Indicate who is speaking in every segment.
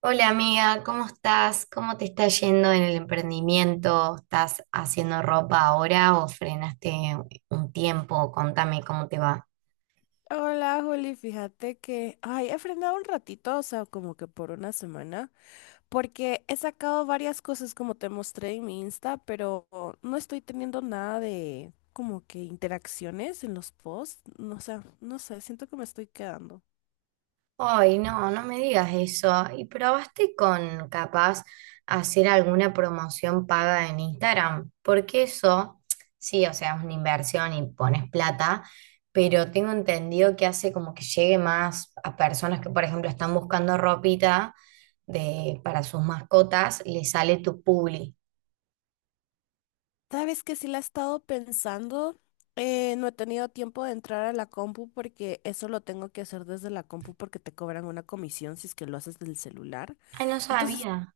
Speaker 1: Hola amiga, ¿cómo estás? ¿Cómo te está yendo en el emprendimiento? ¿Estás haciendo ropa ahora o frenaste un tiempo? Contame cómo te va.
Speaker 2: Hola, Juli, fíjate que, ay, he frenado un ratito, o sea, como que por una semana, porque he sacado varias cosas como te mostré en mi Insta, pero no estoy teniendo nada de como que interacciones en los posts, no sé, siento que me estoy quedando.
Speaker 1: Ay, no, no me digas eso. ¿Y probaste con capaz hacer alguna promoción paga en Instagram? Porque eso, sí, o sea, es una inversión y pones plata, pero tengo entendido que hace como que llegue más a personas que, por ejemplo, están buscando ropita para sus mascotas, les sale tu publi.
Speaker 2: Sabes que sí la he estado pensando, no he tenido tiempo de entrar a la compu porque eso lo tengo que hacer desde la compu porque te cobran una comisión si es que lo haces del celular.
Speaker 1: Ay, no
Speaker 2: Entonces
Speaker 1: sabía.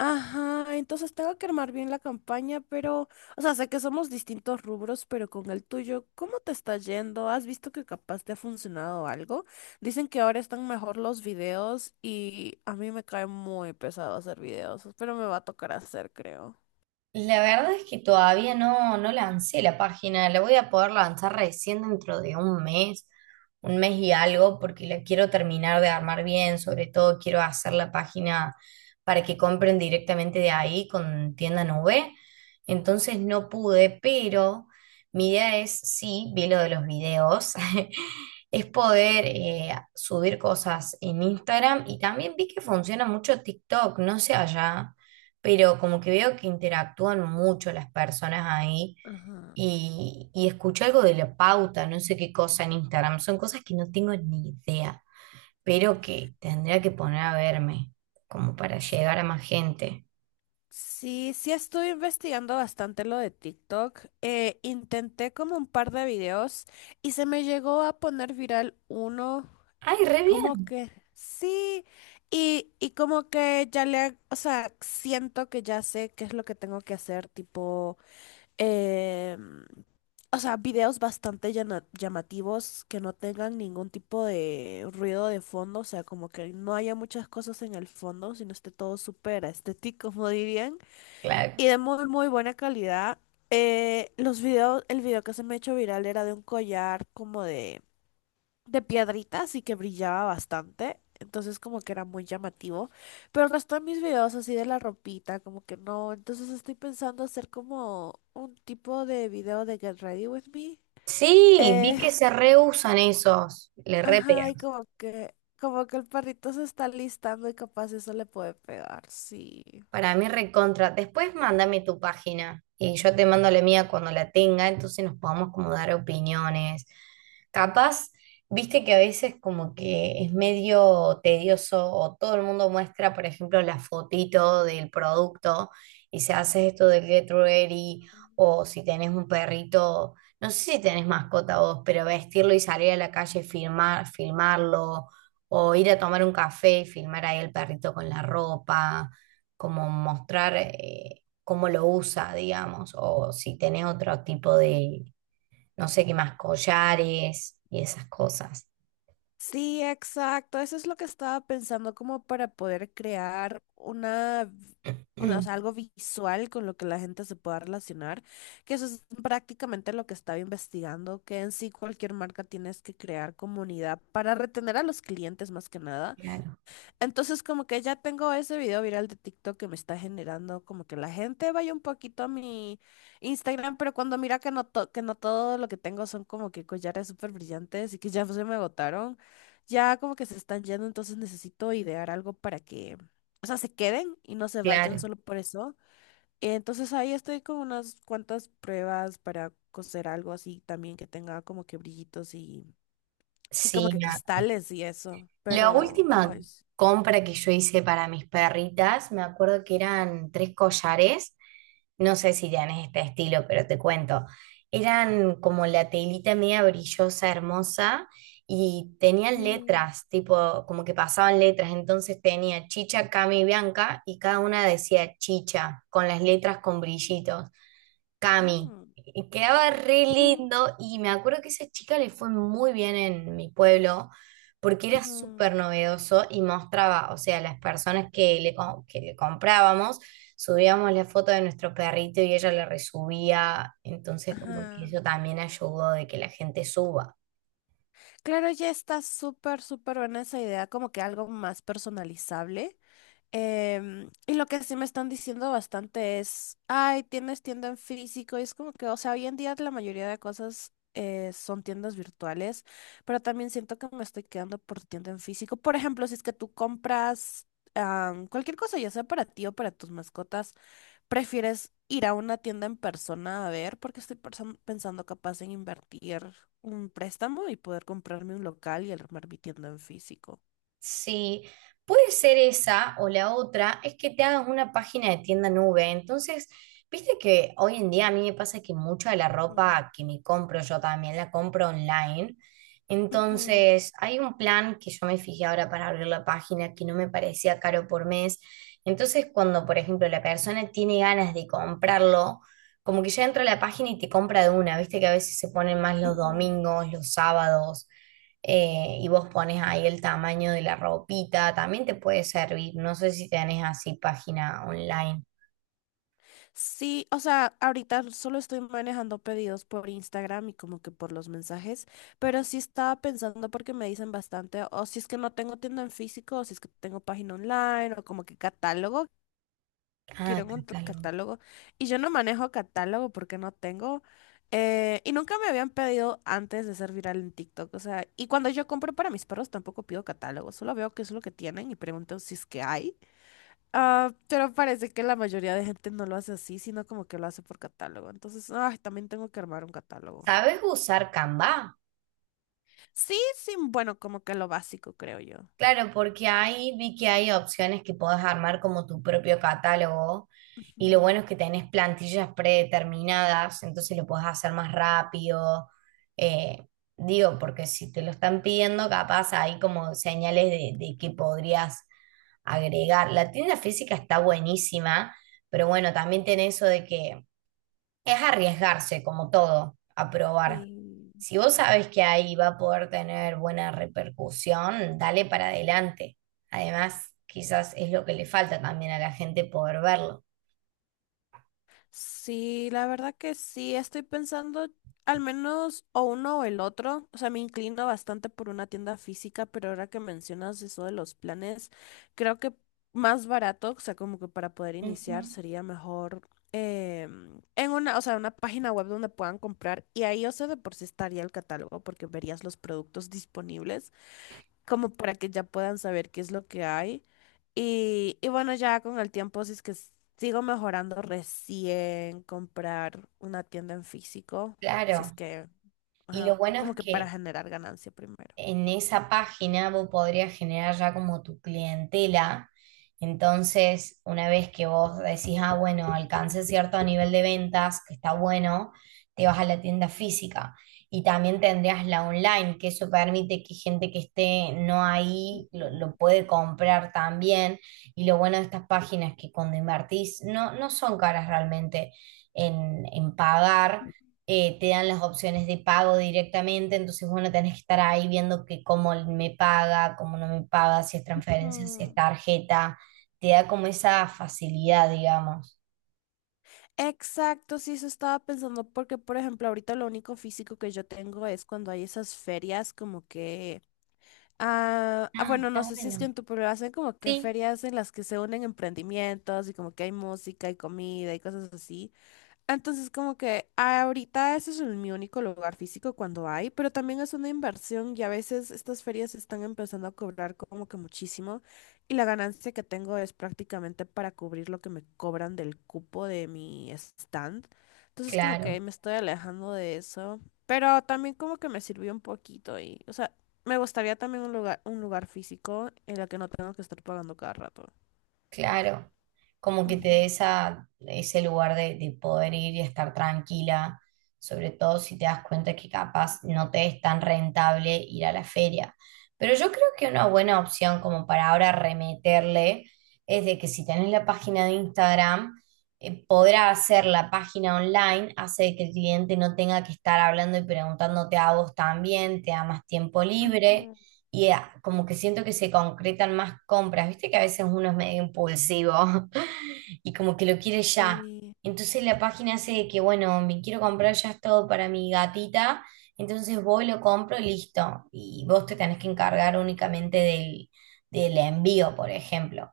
Speaker 2: Ajá, entonces tengo que armar bien la campaña, pero, o sea, sé que somos distintos rubros, pero con el tuyo, ¿cómo te está yendo? ¿Has visto que capaz te ha funcionado algo? Dicen que ahora están mejor los videos y a mí me cae muy pesado hacer videos, pero me va a tocar hacer, creo.
Speaker 1: La verdad es que todavía no, no lancé la página, la voy a poder lanzar recién dentro de un mes y algo, porque la quiero terminar de armar bien. Sobre todo quiero hacer la página para que compren directamente de ahí con tienda nube, entonces no pude. Pero mi idea es, sí, vi lo de los videos, es poder subir cosas en Instagram, y también vi que funciona mucho TikTok, no sé allá, pero como que veo que interactúan mucho las personas ahí.
Speaker 2: Ajá.
Speaker 1: Y escuché algo de la pauta, no sé qué cosa en Instagram, son cosas que no tengo ni idea, pero que tendría que poner a verme como para
Speaker 2: S-
Speaker 1: llegar a más gente.
Speaker 2: Sí, sí estoy investigando bastante lo de TikTok. Intenté como un par de videos y se me llegó a poner viral uno.
Speaker 1: ¡Ay, re
Speaker 2: Como
Speaker 1: bien!
Speaker 2: que sí, y como que ya le, o sea, siento que ya sé qué es lo que tengo que hacer, tipo, em, o sea, videos bastante llamativos que no tengan ningún tipo de ruido de fondo, o sea, como que no haya muchas cosas en el fondo, sino esté todo súper estético, como dirían,
Speaker 1: Claro.
Speaker 2: y de muy, muy buena calidad. El video que se me ha hecho viral era de un collar como de piedritas y que brillaba bastante. Entonces como que era muy llamativo. Pero el resto de mis videos así de la ropita, como que no. Entonces estoy pensando hacer como un tipo de video de Get Ready With Me.
Speaker 1: Sí, vi
Speaker 2: Eh,
Speaker 1: que se reusan esos, le re pega.
Speaker 2: ajá, como que el perrito se está listando y capaz eso le puede pegar, sí.
Speaker 1: Para mí recontra. Después mándame tu página y yo te mando la mía cuando la tenga, entonces nos podamos como dar opiniones. Capaz, viste que a veces como que es medio tedioso, o todo el mundo muestra, por ejemplo, la fotito del producto y se hace esto del Get Ready, o si tenés un perrito, no sé si tenés mascota vos, pero vestirlo y salir a la calle y filmar, filmarlo, o ir a tomar un café y filmar ahí el perrito con la ropa, como mostrar cómo lo usa, digamos, o si tenés otro tipo de, no sé qué más, collares y esas cosas.
Speaker 2: Sí, exacto. Eso es lo que estaba pensando, como para poder crear una, o sea, algo visual con lo que la gente se pueda relacionar, que eso es prácticamente lo que estaba investigando, que en sí cualquier marca tienes que crear comunidad para retener a los clientes más que nada.
Speaker 1: Claro,
Speaker 2: Entonces como que ya tengo ese video viral de TikTok que me está generando como que la gente vaya un poquito a mi Instagram, pero cuando mira que no, que no todo lo que tengo son como que collares súper brillantes y que ya se me agotaron, ya como que se están yendo, entonces necesito idear algo para que, o sea, se queden y no se vayan
Speaker 1: claro.
Speaker 2: solo por eso. Entonces ahí estoy con unas cuantas pruebas para coser algo así también que tenga como que brillitos y como
Speaker 1: Sí,
Speaker 2: que cristales y eso,
Speaker 1: la
Speaker 2: pero...
Speaker 1: última
Speaker 2: Ay,
Speaker 1: compra que yo hice para mis perritas, me acuerdo que eran tres collares, no sé si tenés este estilo, pero te cuento. Eran como la telita media brillosa, hermosa, y tenían
Speaker 2: sí.
Speaker 1: letras, tipo, como que pasaban letras. Entonces tenía Chicha, Cami y Bianca, y cada una decía Chicha, con las letras con brillitos. Cami.
Speaker 2: Mm,
Speaker 1: Y quedaba re
Speaker 2: ujú,
Speaker 1: lindo, y me acuerdo que esa chica le fue muy bien en mi pueblo porque era
Speaker 2: ujú,
Speaker 1: súper novedoso y mostraba, o sea, las personas que que le comprábamos, subíamos la foto de nuestro perrito y ella la resubía, entonces como que
Speaker 2: ajá.
Speaker 1: eso también ayudó de que la gente suba.
Speaker 2: Claro, ya está súper, súper buena esa idea, como que algo más personalizable. Y lo que sí me están diciendo bastante es, ay, tienes tienda en físico, y es como que, o sea, hoy en día la mayoría de cosas son tiendas virtuales, pero también siento que me estoy quedando por tienda en físico. Por ejemplo, si es que tú compras cualquier cosa, ya sea para ti o para tus mascotas. ¿Prefieres ir a una tienda en persona a ver? Porque estoy pensando capaz en invertir un préstamo y poder comprarme un local y armar mi tienda en físico.
Speaker 1: Sí, puede ser esa o la otra, es que te hagas una página de tienda nube. Entonces, viste que hoy en día a mí me pasa que mucha de la
Speaker 2: Mm,
Speaker 1: ropa que me compro yo también la compro online.
Speaker 2: ujú,
Speaker 1: Entonces, hay un plan que yo me fijé ahora para abrir la página que no me parecía caro por mes. Entonces, cuando, por ejemplo, la persona tiene ganas de comprarlo, como que ya entra a la página y te compra de una, viste que a veces se ponen más los
Speaker 2: ujú.
Speaker 1: domingos, los sábados. Y vos pones ahí el tamaño de la ropita, también te puede servir. No sé si tenés así página online.
Speaker 2: Sí, o sea, ahorita solo estoy manejando pedidos por Instagram y como que por los mensajes, pero sí estaba pensando porque me dicen bastante, o si es que no tengo tienda en físico, o si es que tengo página online, o como que catálogo,
Speaker 1: Ah,
Speaker 2: quiero un
Speaker 1: catálogo.
Speaker 2: catálogo y yo no manejo catálogo porque no tengo y nunca me habían pedido antes de ser viral en TikTok, o sea, y cuando yo compro para mis perros tampoco pido catálogo, solo veo qué es lo que tienen y pregunto si es que hay. Ah, pero parece que la mayoría de gente no lo hace así, sino como que lo hace por catálogo. Entonces, ay, también tengo que armar un catálogo.
Speaker 1: ¿Sabes usar Canva?
Speaker 2: Sí, sí, bueno, como que lo básico, creo yo.
Speaker 1: Claro, porque ahí vi que hay opciones que podés armar como tu propio catálogo, y lo
Speaker 2: Ujú.
Speaker 1: bueno es que tenés plantillas predeterminadas, entonces lo podés hacer más rápido. Eh, Digo, porque si te lo están pidiendo, capaz hay como señales de que podrías agregar. La tienda física está buenísima, pero bueno, también tiene eso de que es arriesgarse, como todo, a probar.
Speaker 2: Sí.
Speaker 1: Si vos sabes que ahí va a poder tener buena repercusión, dale para adelante. Además, quizás es lo que le falta también a la gente poder verlo.
Speaker 2: Sí, la verdad que sí, estoy pensando al menos o uno o el otro. O sea, me inclino bastante por una tienda física, pero ahora que mencionas eso de los planes, creo que más barato, o sea, como que para poder
Speaker 1: Ujú.
Speaker 2: iniciar sería mejor en una, o sea, una página web donde puedan comprar y ahí, o sea, de por sí estaría el catálogo porque verías los productos disponibles como para que ya puedan saber qué es lo que hay. Y bueno, ya con el tiempo, si es que sigo mejorando, recién comprar una tienda en físico, si es
Speaker 1: Claro.
Speaker 2: que,
Speaker 1: Y lo
Speaker 2: ajá,
Speaker 1: bueno es
Speaker 2: como que para
Speaker 1: que
Speaker 2: generar ganancia primero.
Speaker 1: en esa página vos podrías generar ya como tu clientela. Entonces, una vez que vos decís, ah, bueno, alcancé cierto nivel de ventas, que está bueno, te vas a la tienda física. Y también tendrías la online, que eso permite que gente que esté no ahí lo,
Speaker 2: No.
Speaker 1: lo puede comprar también. Y lo bueno de estas páginas es que cuando invertís, no, no son caras realmente en pagar. Te dan las opciones de pago directamente, entonces bueno, tenés que estar ahí viendo que cómo me paga, cómo no me paga, si es transferencia, si es
Speaker 2: Mm.
Speaker 1: tarjeta, te da como esa facilidad, digamos.
Speaker 2: Exacto, sí, eso estaba pensando porque, por ejemplo, ahorita lo único físico que yo tengo es cuando hay esas ferias como que
Speaker 1: Ah,
Speaker 2: bueno, no
Speaker 1: está
Speaker 2: sé si es que
Speaker 1: bueno.
Speaker 2: en tu pueblo hacen como que
Speaker 1: Sí,
Speaker 2: ferias en las que se unen emprendimientos y como que hay música y comida y cosas así. Entonces, como que ahorita ese es mi único lugar físico cuando hay, pero también es una inversión y a veces estas ferias están empezando a cobrar como que muchísimo y la ganancia que tengo es prácticamente para cubrir lo que me cobran del cupo de mi stand. Entonces, como que
Speaker 1: claro.
Speaker 2: me estoy alejando de eso, pero también como que me sirvió un poquito y, o sea, me gustaría también un lugar físico en el que no tengo que estar pagando cada rato.
Speaker 1: Claro, como que te
Speaker 2: Ujú.
Speaker 1: dé esa, ese lugar de poder ir y estar tranquila, sobre todo si te das cuenta que capaz no te es tan rentable ir a la feria. Pero yo creo que una buena opción como para ahora remeterle es de que si tenés la página de Instagram, podrá hacer la página online, hace que el cliente no tenga que estar hablando y preguntándote a vos también, te da más tiempo libre
Speaker 2: Ujú.
Speaker 1: y como que siento que se concretan más compras, viste que a veces uno es medio impulsivo y como que lo quiere ya.
Speaker 2: Sí.
Speaker 1: Entonces la página hace de que, bueno, me quiero comprar ya todo para mi gatita, entonces voy, lo compro y listo. Y vos te tenés que encargar únicamente del envío, por ejemplo.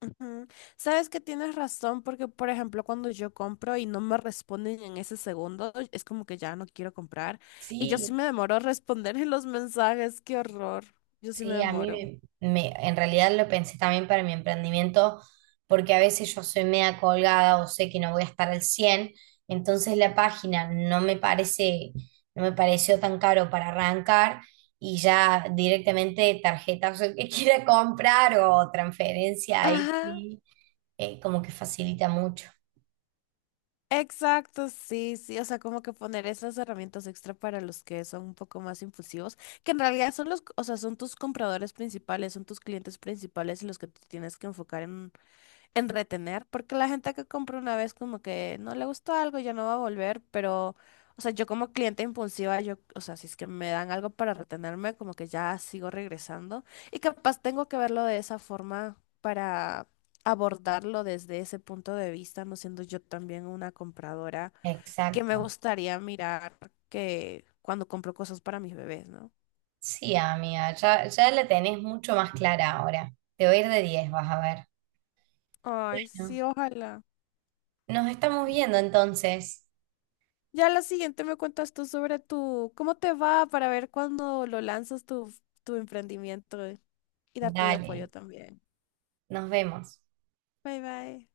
Speaker 2: Ujú. Sabes que tienes razón porque, por ejemplo, cuando yo compro y no me responden en ese segundo, es como que ya no quiero comprar. Y yo sí
Speaker 1: Sí,
Speaker 2: me demoro a responder en los mensajes, qué horror. Yo sí me
Speaker 1: sí, a mí
Speaker 2: demoro.
Speaker 1: en realidad lo pensé también para mi emprendimiento, porque a veces yo soy media colgada o sé que no voy a estar al 100, entonces la página no me parece, no me pareció tan caro para arrancar, y ya directamente tarjetas el que quiera comprar o transferencia, ahí
Speaker 2: Ajá,
Speaker 1: sí, como que facilita mucho.
Speaker 2: exacto, sí, sí, o sea, como que poner esas herramientas extra para los que son un poco más impulsivos, que en realidad son los, o sea, son tus compradores principales, son tus clientes principales y los que tú tienes que enfocar en retener, porque la gente que compra una vez como que no le gustó algo, ya no va a volver, pero, o sea, yo como cliente impulsiva, yo, o sea, si es que me dan algo para retenerme, como que ya sigo regresando y capaz tengo que verlo de esa forma para abordarlo desde ese punto de vista, no siendo yo también una compradora, que
Speaker 1: Exacto.
Speaker 2: me gustaría mirar que cuando compro cosas para mis bebés, ¿no?
Speaker 1: Sí, amiga, ya, ya la tenés mucho más clara ahora. Te voy a ir de 10, vas a ver.
Speaker 2: Ay,
Speaker 1: Bueno,
Speaker 2: sí, ojalá.
Speaker 1: nos estamos viendo entonces.
Speaker 2: Ya la siguiente me cuentas tú sobre tu, cómo te va para ver cuándo lo lanzas tu, tu emprendimiento y darte apoyo
Speaker 1: Dale,
Speaker 2: también.
Speaker 1: nos vemos.
Speaker 2: Bye bye.